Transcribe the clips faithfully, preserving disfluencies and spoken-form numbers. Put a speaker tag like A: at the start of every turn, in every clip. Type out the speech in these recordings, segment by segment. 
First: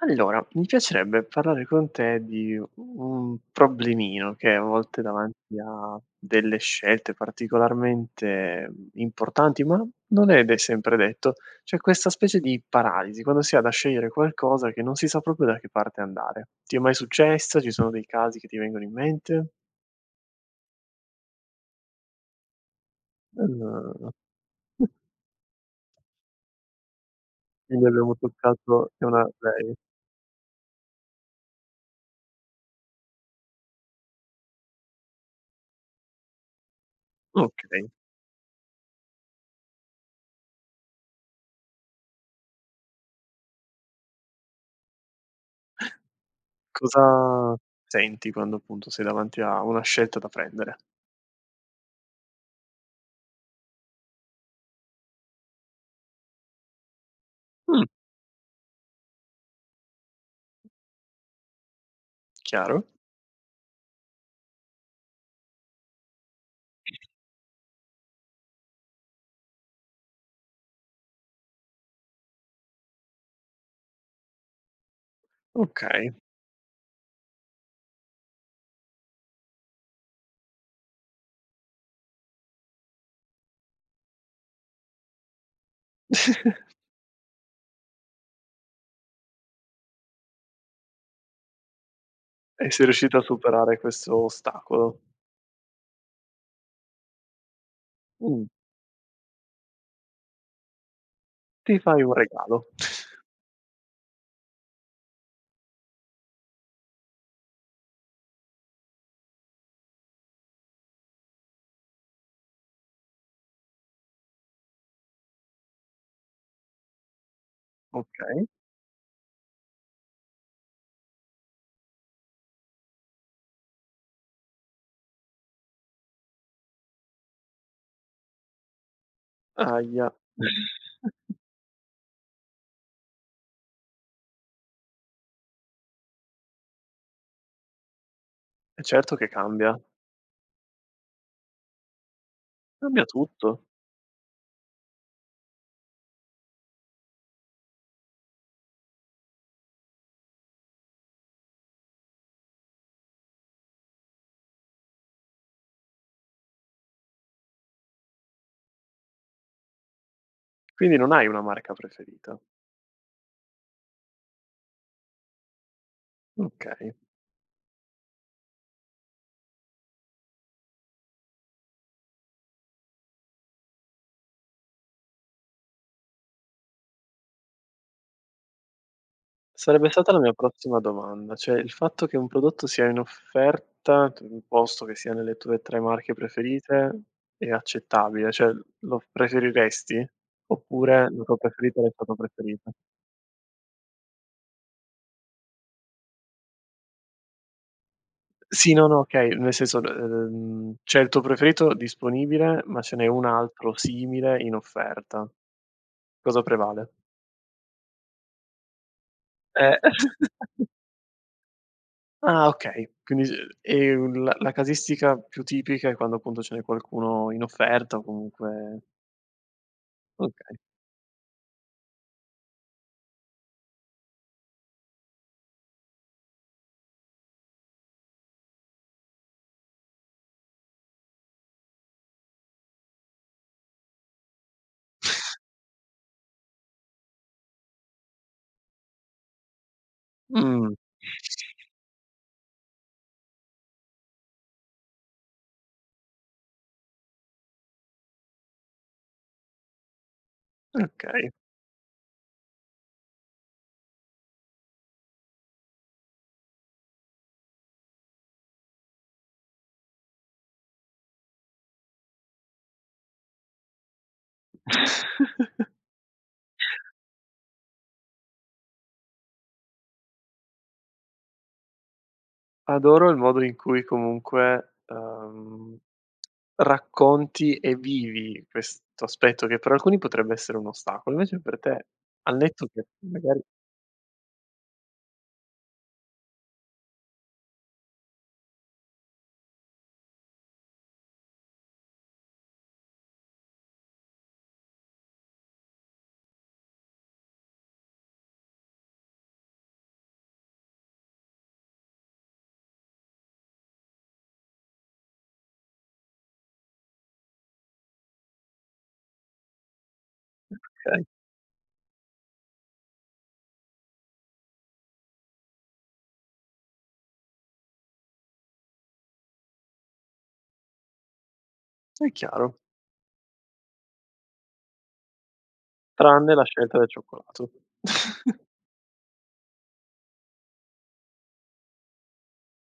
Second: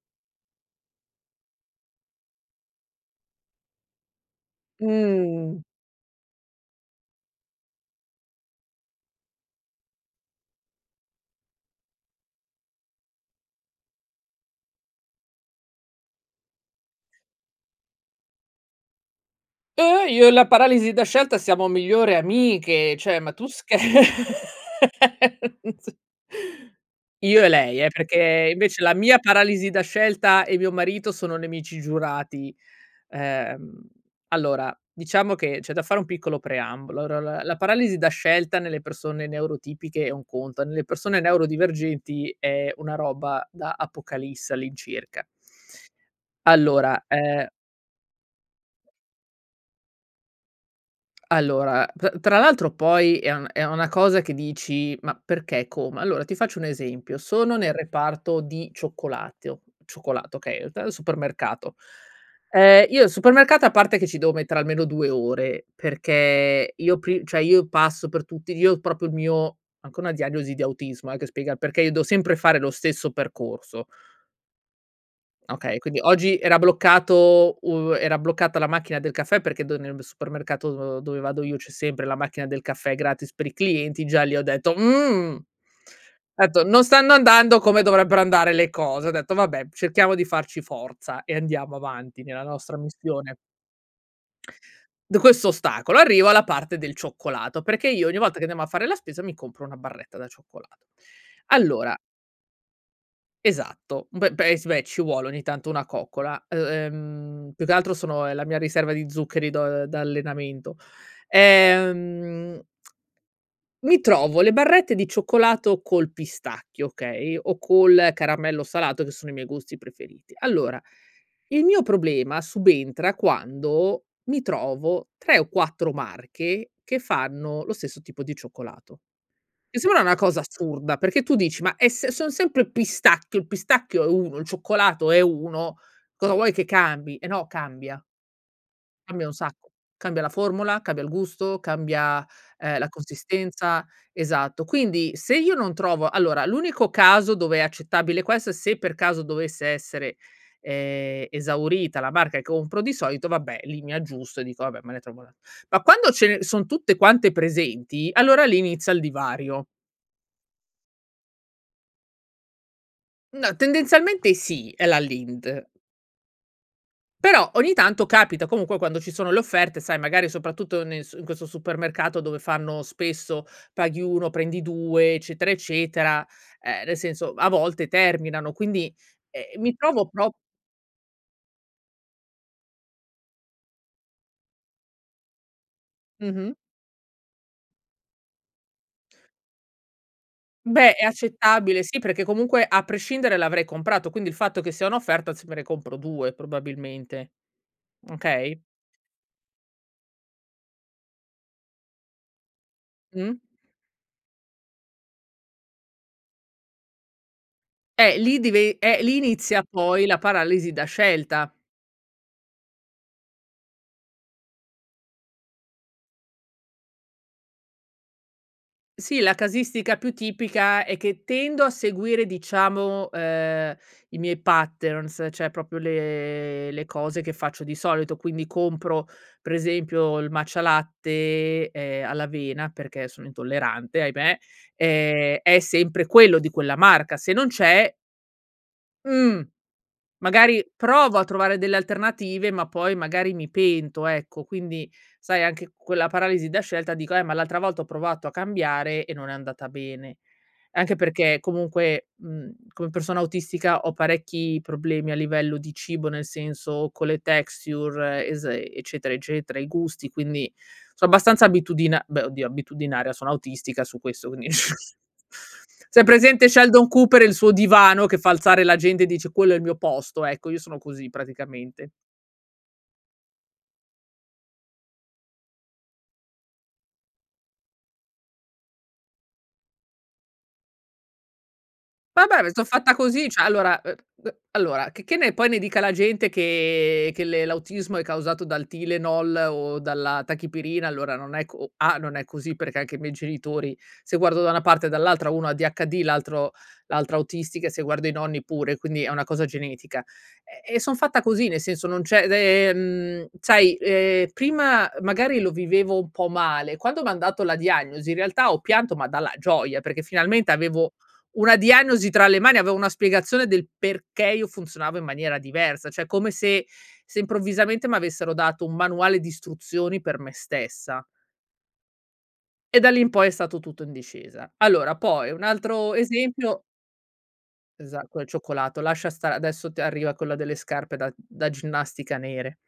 A: Allora, mi piacerebbe parlare con te di un problemino, che è a volte davanti
B: Mhmm.
A: a delle scelte, particolarmente, uhm, importanti, ma non è de sempre detto, c'è questa specie di paralisi, quando si ha da scegliere qualcosa che non si sa proprio da che parte andare. Ti è mai successa? Ci sono dei casi che ti vengono in mente?
B: Ehm, oh io e la paralisi da scelta siamo migliori amiche. Cioè ma tu scherzi.
A: [unintelligible]
B: Io e lei
A: Quindi
B: eh,
A: abbiamo
B: perché invece
A: toccato
B: la
A: che
B: mia
A: una
B: paralisi
A: vei
B: da scelta e mio marito sono nemici giurati. Ehm, allora diciamo che c'è da fare un piccolo preambolo. Ora la la
A: Okay.
B: paralisi da scelta nelle persone neurotipiche è un conto, nelle persone neurodivergenti è una roba da apocalisse all'incirca. Allora, ehm
A: Cosa senti, quando appunto sei davanti a una scelta da prendere?
B: Allora p tra l'altro poi è un è una cosa che dici: "Ma, perché, come?" Allora ti faccio un esempio: sono nel
A: Mh.
B: reparto di cioccolatteo cioccolato okay, eta al supermercato. Ehm,
A: Chiaro.
B: io al supermercato a parte che ci devo mettere almeno due ore perché io pri cioè io passo per tutti io proprio il mio anche una diagnosi di autismo eh, che spiega perché io devo sempre fare lo stesso percorso. Okay, quindi
A: Okay.
B: oggi era bloccato uhm, era bloccata la macchina del caffè perché do nel b supermercato, uhm, dove vado io c'è sempre la macchina del caffè gratis per i clienti, e già li ho detto: "Mhmm". Ho etto: "Non stanno andando come dovrebbero andare le cose". Ho detto: "Vabbè cerchiamo di farci forza e andiamo avanti nella
A: E
B: nostra
A: sei riuscito a
B: missione".
A: superare questo ostacolo?
B: D questo ostacolo, arrivo alla parte del cioccolato, perché io ogni volta che
A: Mh.
B: andiamo a fare la spesa mi compro una barretta da cioccolato.
A: Ti
B: Allora
A: fai un regalo.
B: Esatto. Beh beh sì beh, ci vuole ogni tanto una coccola. E ehm, più che altro sono è la mia riserva di zuccheri do uhm, da allenamento. Ehm, mi trovo le barrette di cioccolato col pistacchio, okay, o col
A: Okay.
B: caramello salato che sono i miei gusti preferiti. Allora il mio problema subentra quando mi trovo tre o quattro marche che fanno lo stesso tipo di cioccolato. E sema
A: Ahia.
B: una cosa assurda perché tu dici: "Ma e se son sempre il pistacchio il pistacchio è uno il cioccolato è uno cosa vuoi che, cambi", eh, no, cambia
A: E certo che
B: cambia un sacco.
A: cambia.
B: Cambia la formula, cambia il gusto, cambia, ehm, la
A: Cambia tutto.
B: consistenza esatto. Quindi se io non trovo allora l'unico caso dove è accettabile, questo se per caso dovesse essere, ehm, esaurita la marca che compro di solito, vabbè lì mi aggiusto e dico: "Vabbè me ne trovo un'a" Ma quando ce son tutte quante presenti, allora lì inizia il divario.
A: Quindi non hai una marca preferita.
B: No tendenzialmente sì, è la Lindt
A: Okay.
B: Però ogni tanto capita comunque quando ci sono le offerte, sai, magari soprattutto nel s in questo supermercato dove fanno spesso, paghi uno prendi due eccetera, eccetera, ehm, nel senso a volte terminano. Quindi ehm, mi
A: Sarebbe
B: trovo
A: stata la
B: pro
A: mia prossima domanda, cioè il fatto che un prodotto sia in offerta t uhm, posto che sia nelle tue tre marche
B: Mh-mh.
A: preferite è accettabile? Cioè lo preferiresti,
B: Beh, è
A: oppure la tua preferita
B: accettabile. Sì,
A: resta tua
B: perché comunque
A: preferita?
B: a prescindere l'avrei comprato, quindi il fatto che sia un'offerta, sì, me ne compro due probabilmente. Okay?
A: Sì, no, no okay. Nel senso ehm, c'è il tuo preferito disponibile ma ce n'è un
B: Mh.
A: altro simile in offerta. Cosa prevale?
B: Eh, lì dive eh, lì inizia,
A: Eh.
B: poi, la paralisi da scelta.
A: Ah, okay. Quindi s ehm, la la casistica più tipica è, quando, appunto, ce n'è qualcuno in offerta, o comunque
B: Sì, la casistica più
A: Okay.
B: tipica, è che tendo a seguire, diciamo, ehm, i miei patterns, cioè, propio le le cose che faccio di solito. Quindi, compro, pre esempio, il Matcha Latte, ehm, all'avena, perché sono intollerante, ahimè, ehm, è sempre quello, di quella marca. Se non c'è mh, magari,
A: Mh.
B: provo a trovare delle alternative, ma, poi, magari, mi pento, ecco. Quindi, sai, anche quella paralisi da scelta, dico: "Eh, ma l'altra volta ho provato a cambiare, e non è andata bene." Anche
A: Okay.
B: perché, comunque, mhmm, come persona autistica, ho parecchi problemi a livello di cibo, nel senso con le texture, es eccetera, eccetera, i gusti, quindi, so' abbastanza abitudina beh, oddio, abitudinaria, sono autistica su questo, quindi se hai presente, Sheldon Cooper e il suo divano, che fa alzare la gente e dice: "Quello è il mio posto", ecco, io sono così, praticamente.
A: Adoro il modo in cui, comunque, ehm, racconti, e vivi, questo aspetto, che, per alcuni, potrebbe essere un ostacolo, invece per te, al
B: Vabbè, ma so'
A: netto che,
B: fatta così!
A: magari
B: Cioè, allora, ehm, ehm, allora, che che ne poi, ne dica la gente, che che le l'autismo è causato dal Tylenol, o dalla Tachipirina, allora, non è co A non è così, perché, anche i miei genitori, se guardo da una parte, e dall'altra, uno ADHD, l'altro l'altra autistica, e se guardo i nonni, pure, quindi, è una cosa genetica. E e son fatta così, nel senso, non c'è d ehm, sai, ehm, prima, magari, lo vivevo un po' male; quando m'han dato la diagnosi, in realtà, ho pianto, ma dalla gioia, perché, finalmente, avevo
A: Okay.
B: una diagnosi tra le mani, avevo una spiegazione, del perché io funzionavo in maniera diversa. Cioè, come se se, improvvisamente, m'avessero dato un manuale di istruzioni, per me stessa
A: È chiaro.
B: e da lì in poi, è stato tutto in discesa. Allora, poi, un altro
A: Tranne la
B: esempio
A: scelta del cioccolato.
B: Esa quel cioccolato. Lascia stare, adesso t arriva quella delle scarpe da da ginnastica, nere.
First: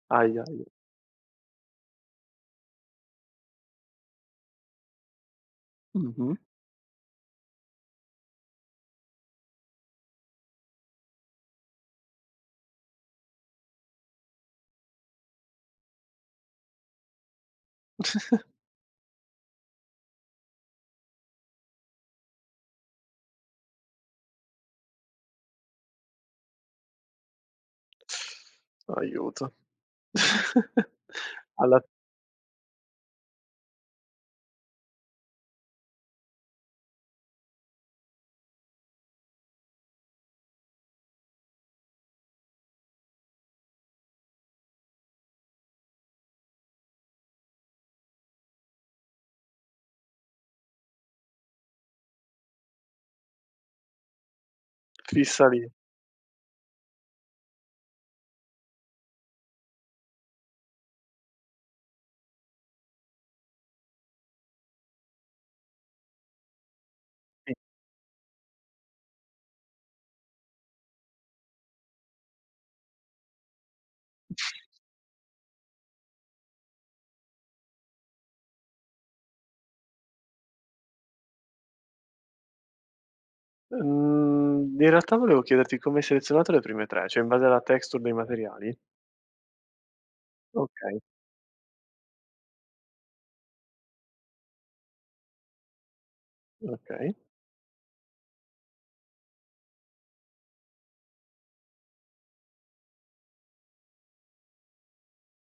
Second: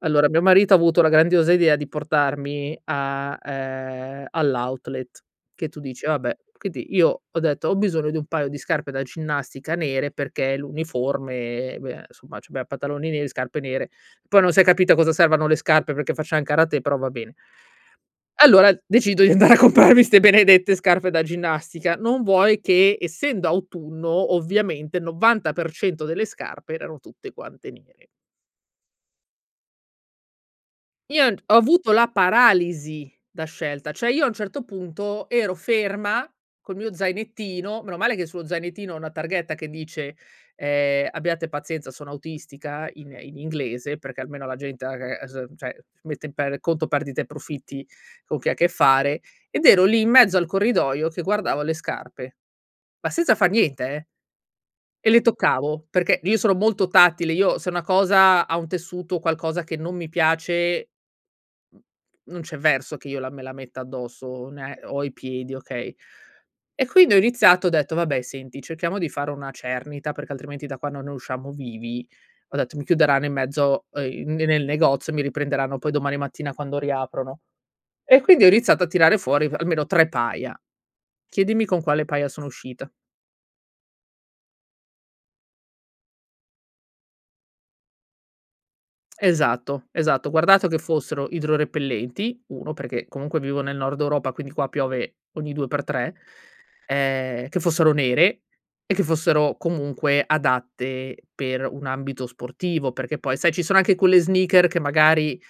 B: Allora,
A: Ahia,
B: mio
A: ahia.
B: marito ha avuto la grandiosa idea di portarmi a ehm, all'outlet, che tu dici: "Vabbè."
A: Mh-mh.
B: Quindi, io ho detto: "Ho bisogno di un paio di scarpe da ginnastica nere." Perché l'uniforme, beh, nsumma, c'abbiam pantaloni neri, scarpe nere. Poi, non s'è capito a cosa servano le scarpe, perché facciam karate, però va bene allora, decido di andare a comprarmi 'ste benedette scarpe da ginnastica. Non vuoi che, essendo autunno, ovviamente, il novanta per cento delle scarpe, erano tutte quante nere.
A: Aiuto.
B: Io n ho
A: Alla
B: avuto la paralisi da scelta. ceh, io, a un certo punto, ero ferma, col mio zainettino, meno male che sullo zainettino ho una targhetta che dice, ehm: "Abbiate pazienza, sono autistica" in in inglese, perché, almeno, la gente, aga ese ehm, ceh, mette in per conto perdite e profitti, con chi ha a che fare. Ed ero lì, in mezzo al corridoio, che guardavo le scarpe, ma senza far niente, eh, e le
A: Fissa lì.
B: toccavo, perché, io sono molto tattile. Io, se una cosa ha un tessuto, o qualcosa che non mi piace, mhmm, non c'è verso, che io la me la metta addosso, o ne o ai piedi, okay? E, quindi, ho
A: ì.
B: iniziato, ho detto: "Vabbè, senti, cerchiamo di fare una cernita, perché, altrimenti, da qua non ne usciamo vivi." Ho detto: "Mi chiuderanno in mezzo" ehm, "n nel negozio, e mi riprenderanno, poi, domani mattina, quando riaprono." E, quindi, ho iniziato a tirare fuori f almeno tre paia. Chiedimi con quale paia sono uscita.
A: Mhmm, in realtà, volevo chiederti, come hai selezionato le prime tre, ceh, in base alla texture dei materiali?
B: Esatto, esatto. Ho guardato che
A: Okay.
B: fossero idrorepellenti: uno, perché, comunque, vivo nel Nord Europa, quindi qua piove ogni due per tre;
A: Okay.
B: ehm, che fossero nere e che fossero, comunque, adatte per un ambito sportivo, perché, poi, sai, ci sono anche quelle sneakers che, magari,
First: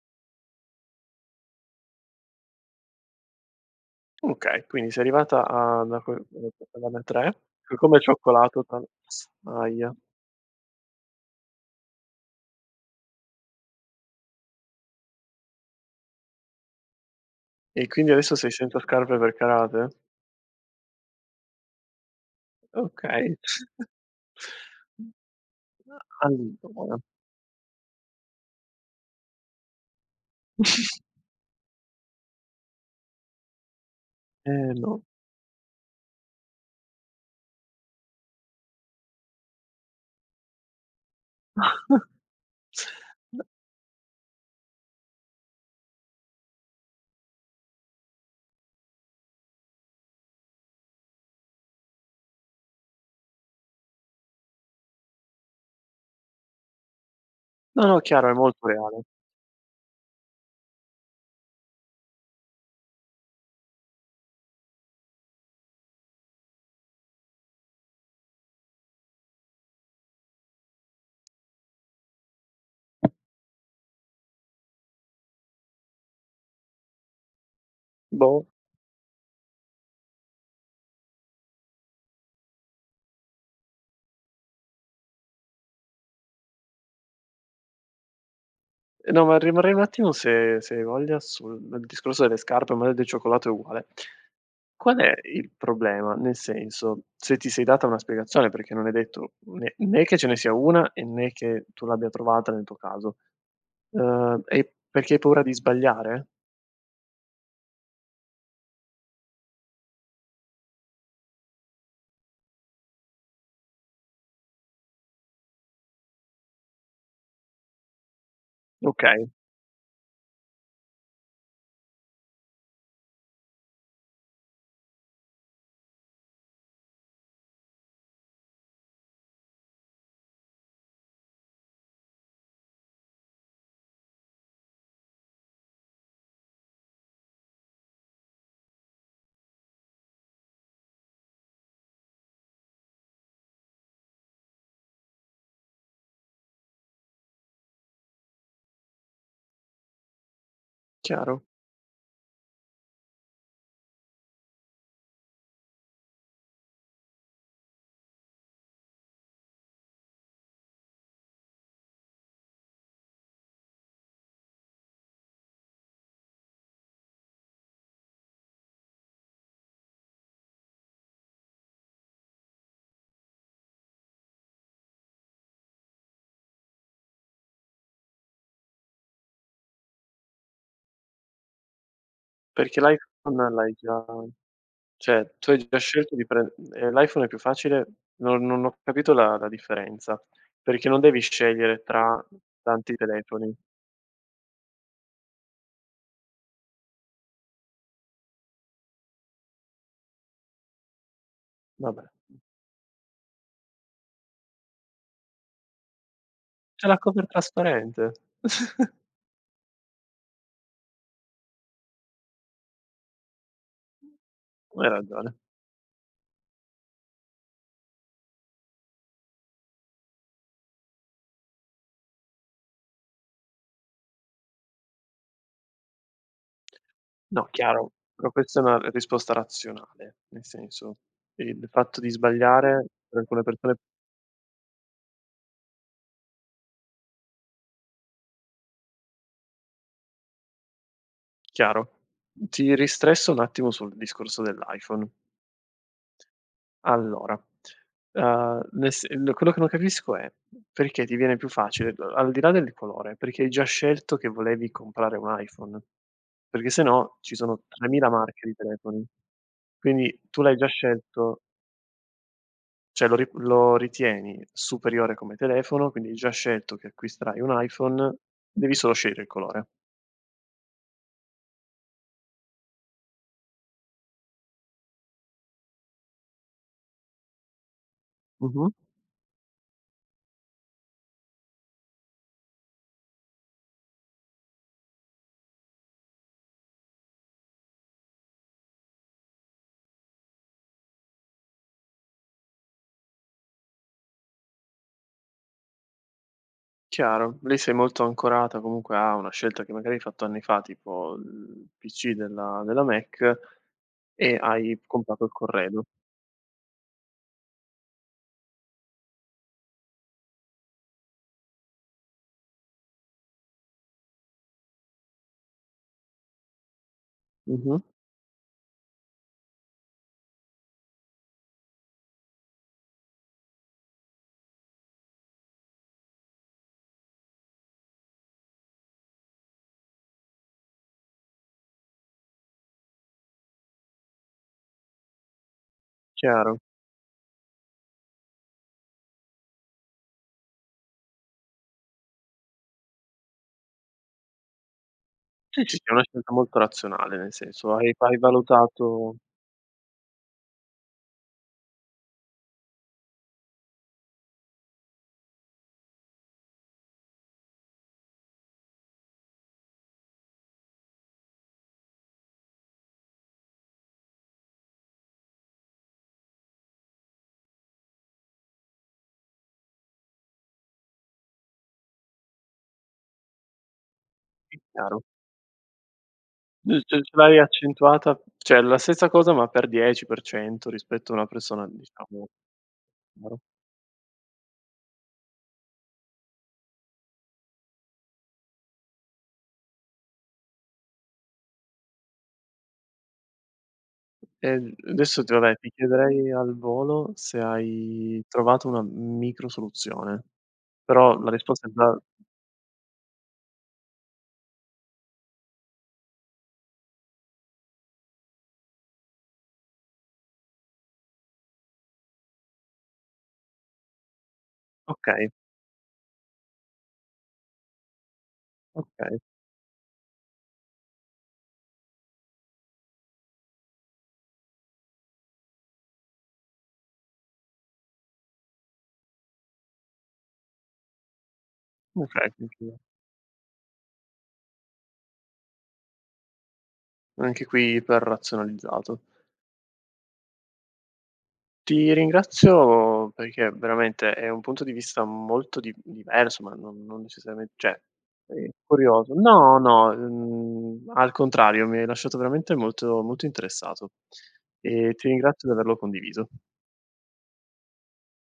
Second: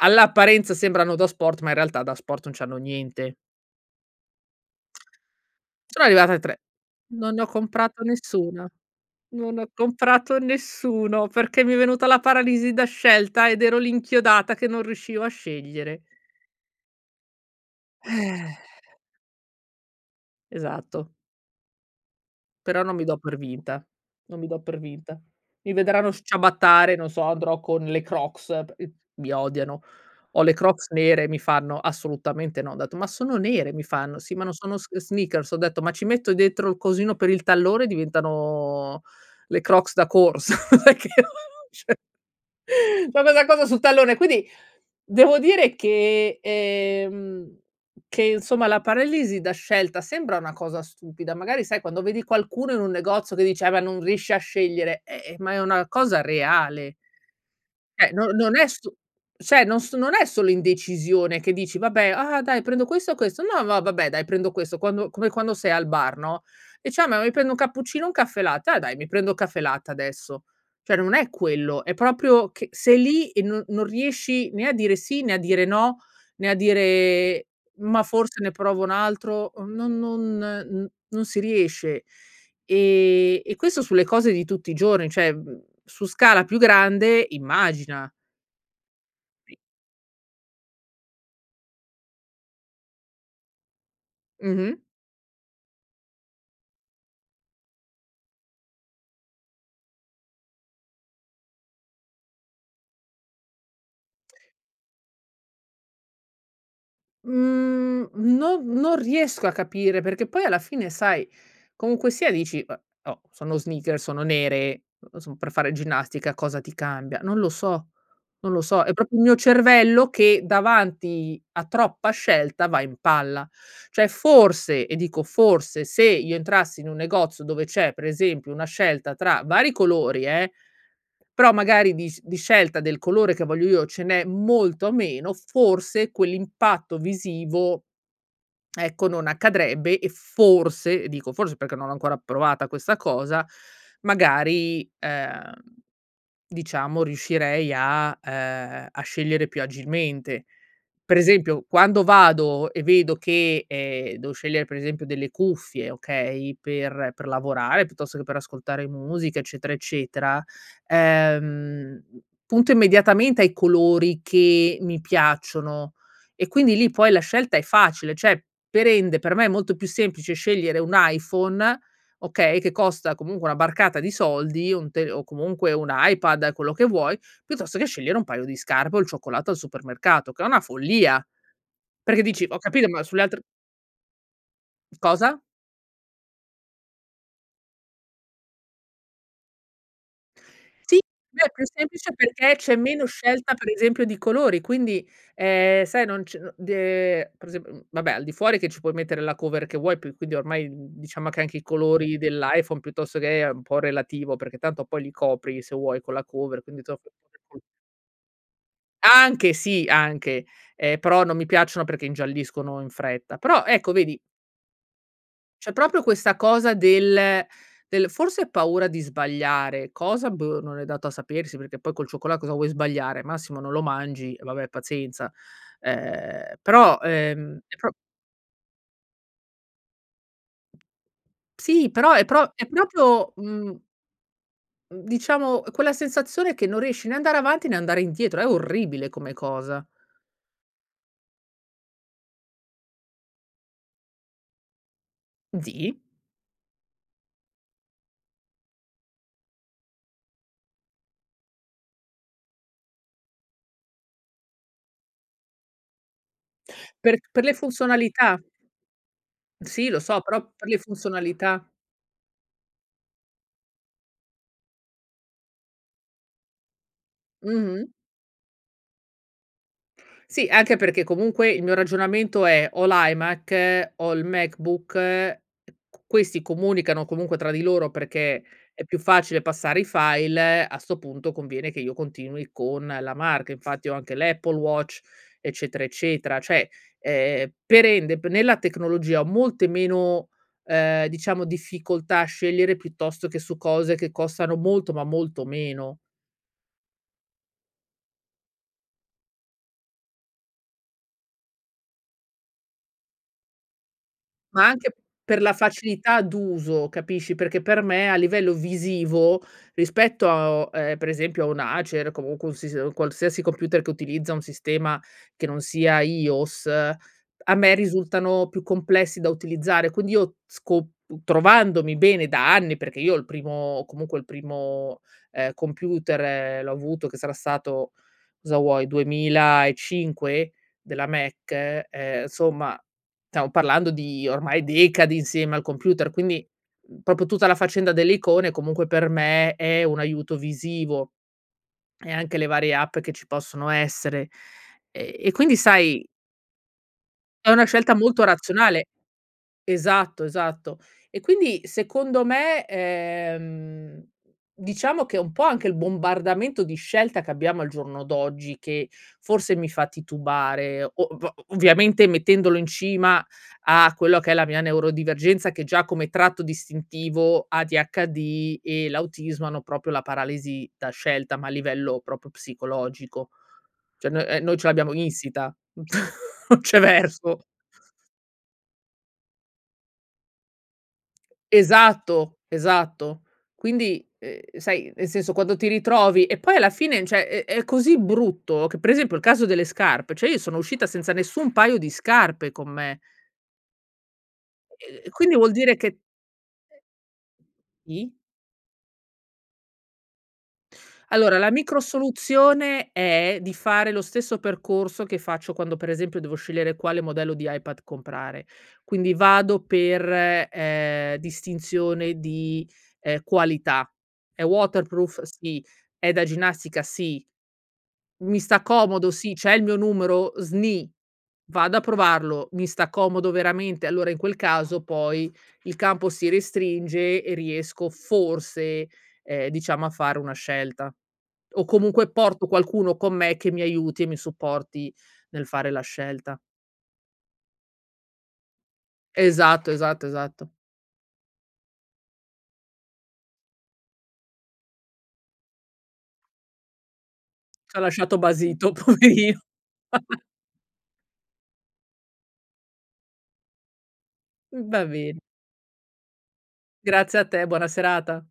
B: all'apparenza sembrano da sport, ma, in realtà, da sport non c'hanno niente.
A: Okay, quindi, sei arrivata a 'na
B: Sono
A: co
B: arrivata a tre.
A: [unintelligible] tre,
B: Non ne ho
A: c come
B: comprato
A: cioccolato
B: nessuna.
A: tan
B: Non ne ho
A: ahia.
B: comprato nessuno, perché mi è venuta la paralisi da scelta, ed ero lì, inchiodata, che non riuscivo a scegliere.
A: E quindi, adesso, sei senza scarpe per karate?
B: Esatto. Però non mi do
A: Okay.
B: per vinta. Non mi do per vinta. Mi vedranno
A: Ah
B: sciabattare,
A: [unintelligible]
B: non so, andrò con le crocs, p ep mi odiano. Ho le crocs nere e mi fanno: "Assolutamente no". Ho detto: "Ma sono nere", mi fanno: "Sì, ma non
A: Eh,
B: sono sn
A: no.
B: sneakers". Ho detto: "Ma ci metto dettro il cosino per il tallone e diventano le crocs da corsa". Perché non c'è [unintelligible] cosa sul tallone, quindi devo dire che, ehm che insomma, la paralisi da scelta sembra una cosa stupida. Magari sai quando vedi qualcuno in un negozio che dice: "Ah beh non riesci a scegliere!", eh eh ma è una cosa reale.
A: No, no,
B: ceh
A: chiaro, è
B: non non
A: molto
B: è su
A: reale.
B: ceh non so non è solo indecisione che dici: "Vabbè, ah dai, prendo questo o questo?", "No no, ma vabbè, dai, prendo questo". Quando come quando sei al bar, no, dice: "Ah, ma mi prendo un cappuccino o un caffè latte? Ah, dai, mi prendo un caffè latte, adesso". ceh non è quello. È proprio che sei lì e no non riesci né a dire sì, né a dire no, né a dire: "Ma forse
A: Boh.
B: ne provo un altro". Uhm, non non, uhm, non si riesce ehm e questo sulle cose di tutti i giorni, cioè, uhm, su scala più grande, immagina.
A: Eh, no, ma rimarrei un attimo se se hai voglia sul discorso delle scarpe, o maari del cioccolato è uguale.
B: Mh-mh.
A: Qual è il problema? Nel senso, se ti sei data una spiegazione, perché non è detto né né che ce ne sia una e né che tu l'abbia trovata nel tuo caso. Uhm, è perché hai paura di sbagliare?
B: Mhmm, non non riesco a capire perché, poi, alla fine, sai, comunque sia, dici: "Eh, oh, sono sneakers, sono nere, son per fare ginnastica. Cosa ti cambia?", non lo so, non lo so. È propio il
A: Okay.
B: mio cervello che, davanti a troppa scelta, va in palla ceh, forse, e dico forse, se io entrassi in un negozio dove c'è, per esempio, una scelta tra vari colori, eh, però magari, di s di scelta del colore che voglio io, ce n'è molto meno, forse, quell'impatto visivo, ecco, non accadrebbe e forse e dico forse, perché non ho ancora provata questa cosa, magari, ehm, diciamo riuscirei a ehm, a scegliere più agilmente. Per
A: Chiaro.
B: esempio, quando vado e vedo che, ehm, devo scegliere, per esempio, delle cuffie, okay, per per lavorare piuttosto che per ascoltare musica, eccetera, eccetera, ehm, punto immediatamente ai colori che mi piacciono e quindi lì, poi la scelta è facile. ceh, per ende, per me, è molto più semplice scegliere un iPhone, okay, che costa comunque una barcata di soldi, o un te o comunque un iPad, quello che vuoi, piuttosto che scegliere un paio di scarpe o il cioccolato al supermercato, che è una follia, perché dici: "Ho
A: Perché
B: capito, ma sulle altre"
A: l'iPhone l'hai già ceh
B: Cosa?
A: tu hai già scelto di prend ehm, l'iPhone è più facile? No non ho capito la la differenza. Perché
B: Sì,
A: non devi
B: è più
A: scegliere
B: semplice
A: tra
B: perché c'è
A: tanti
B: meno scelta,
A: telefoni?
B: per esempio di colori. Quindi, ehm, sai non c d ehm, per esemp mhmm, vabbè, al di fuori, ci puoi mettere la cover che vuoi più quindi ormai, mhmm, diciamo che anche i
A: Va
B: colori
A: beh.
B: dell'iPhone, piuttosto che è un po' relativo, perché tanto poi li copri se vuoi con la cover quindi
A: C'è la cover
B: [unintelligible]
A: trasparente!
B: Anche sì, anche, ehm, però non mi piacciono perché ingialliscono in fretta, però ecco, vedi
A: Hai ragione.
B: c'è propio questa cosa del del forse è paura di sbagliare, cosa boh non è dato a sapersi, perché poi col cioccola cosa vuoi sbagliare? Massimo non lo mangi, vabbè, pazienza, ehm, però,
A: No,
B: ehm, è
A: chiaro,
B: pro
A: però questa è una risposta razionale, nel senso, che il
B: Sì,
A: fatto di
B: però è pro è
A: sbagliare per
B: propio,
A: alcune persone
B: mhmm uhm, diciamo, quella sensazione che non riesci né a andare avanti, né a andare indietro è orribile, come cosa.
A: Chiaro. Ti ristresso un attimo sul discorso dell'iPhone.
B: Zi?
A: Allora, uhm, nel se uhm, n quello che non capisco è, perché ti viene più facile, al di là del colore, perché hai già scelto che volevi comprare un iPhone? Perché se no,
B: Per
A: ci
B: per le
A: sono tremila
B: funzionalità.
A: marche di telefoni,
B: Sì, lo
A: quindi
B: so, però
A: tu l'hai già
B: per le
A: scelto
B: funzionalità.
A: ceh, lo ri lo ritieni superiore come telefono, quindi hai già scelto che acquisterai un
B: Mh-mh.
A: iPhone. Devi solo scegliere il colore.
B: Sì, anche perché comunque il mio ragionamento è: ho l'iMac, ho il MacBook. C questi comunicano comunque tra di loro, perché
A: Mh-mh.
B: è più facile passare i file, a 'sto punto conviene che io continui con la marca, infatti ho anche l'Apple Watch, eccetera, eccetera. ceh, ehm, per ende b nella tecnologia ho molte meno, ehm, diciamo, difficoltà a scegliere piuttosto che su cose che costano molto, ma molto meno.
A: Chiaro, lì sei molto ancorata, comunque, a una scelta che magari hai fatto anni fa, tipo il PC della della Mac, e
B: Ma
A: hai
B: anche
A: comprato il
B: per la
A: corredo.
B: facilità d'uso, capisci perché, per me, a livello visivo, rispetto, a o ehm, per esempio, a un Acer comunque un sis un qualsiasi computer che utilizza un sistema che non sia iOS, a me
A: Mh-mh.
B: risultano più complessi da utilizzare quindi io sco p trovandomi bene da anni, perché io, il primo o comunque, il primo, ehm, computer, l'ho avuto che sarà stato cosa vuoi, duemilaecinque della Mac, ehm, somma, tamo parlando di ormai decadi insieme al computer, quindi,
A: Chiaro.
B: uhm, popio tutta la faccenda delle icone e, comunque, per me, è un aiuto visivo e anche le varie app che ci possono essere ehm, e quindi
A: Sì, sì, è una
B: sai
A: scelta molto razionale, nel
B: è una
A: senso hai
B: scelta
A: hai
B: molto razionale
A: valutato
B: Esatto, esatto. E quindi, secondo me, ehm, diciamo che è un po' anche il bombardamento di scelta che abbiamo al giorno d'oggi che, forse mi fa titubare. O o ovviamente mettendolo in cima a quello che è la mia neurodivergenza, che già, come tratto distintivo, ADHD e l'autismo, hanno propio la paralisi da scelta, ma a livello propio psicologico. ceh no ehm, noi ce l'abbiamo
A: Chiaro.
B: insita, non
A: L
B: c'è
A: c ce l'hai
B: verso!
A: accentuata ceh la stessa cosa, ma per dieci, per cento, rispetto a una persona diciamo
B: Esatto, esatto,
A: [unintelligible]
B: quindi, ehm, sai, nel senso, quando ti ritrovi e poi, alla fine, ceh, è è è così brutto, che per esempio, il caso delle scarpe, ceh io sono uscita senza nessun paio di scarpe con me.
A: Ehm, l
B: Eh e
A: adesso
B: quindi vuol
A: [unintelligible] ti
B: dire che
A: chiederei al volo se
B: I?
A: hai trovato una, mhmm, micro soluzione, però la
B: Allora, la
A: risposta è
B: micro
A: già
B: soluzione è di fare lo stesso percorso che faccio quando, per esempio, devo scegliere quale modello di iPad comprare. Quindi vado per ehm, distinzione di, ehm, qualità, è waterproof?
A: Okay.
B: Sì, è da ginnastica? Sì. Mi sta comodo?
A: Okay.
B: Si. C'è il mio numero? Sni. Vado a provarlo. Mi sta comodo veramente? Allora, in quel caso, poi il campo si restringe e riesco, forse, ehm, diciamo, a fare una scelta o comunque
A: Okay, sì,
B: porto
A: sì.
B: qualcuno con me che mi aiuti e mi supporti nel fare la scelta.
A: Anche qui iperrazionalizzato.
B: Esatto. Esatto. Esatto.
A: Ti ringrazio, perché veramente è un punto di vista molto di diverso, ma non non necessariament
B: Ti
A: ceh,
B: ho lasciato
A: è
B: basito.
A: curioso
B: Poverino.
A: no, no. Mhmm, al contrario, mi hai lasciato veramente molto, molto interessato
B: Uhm, va
A: e ti
B: bene.
A: ringrazio di averlo condiviso.
B: Grazie a te, buona serata.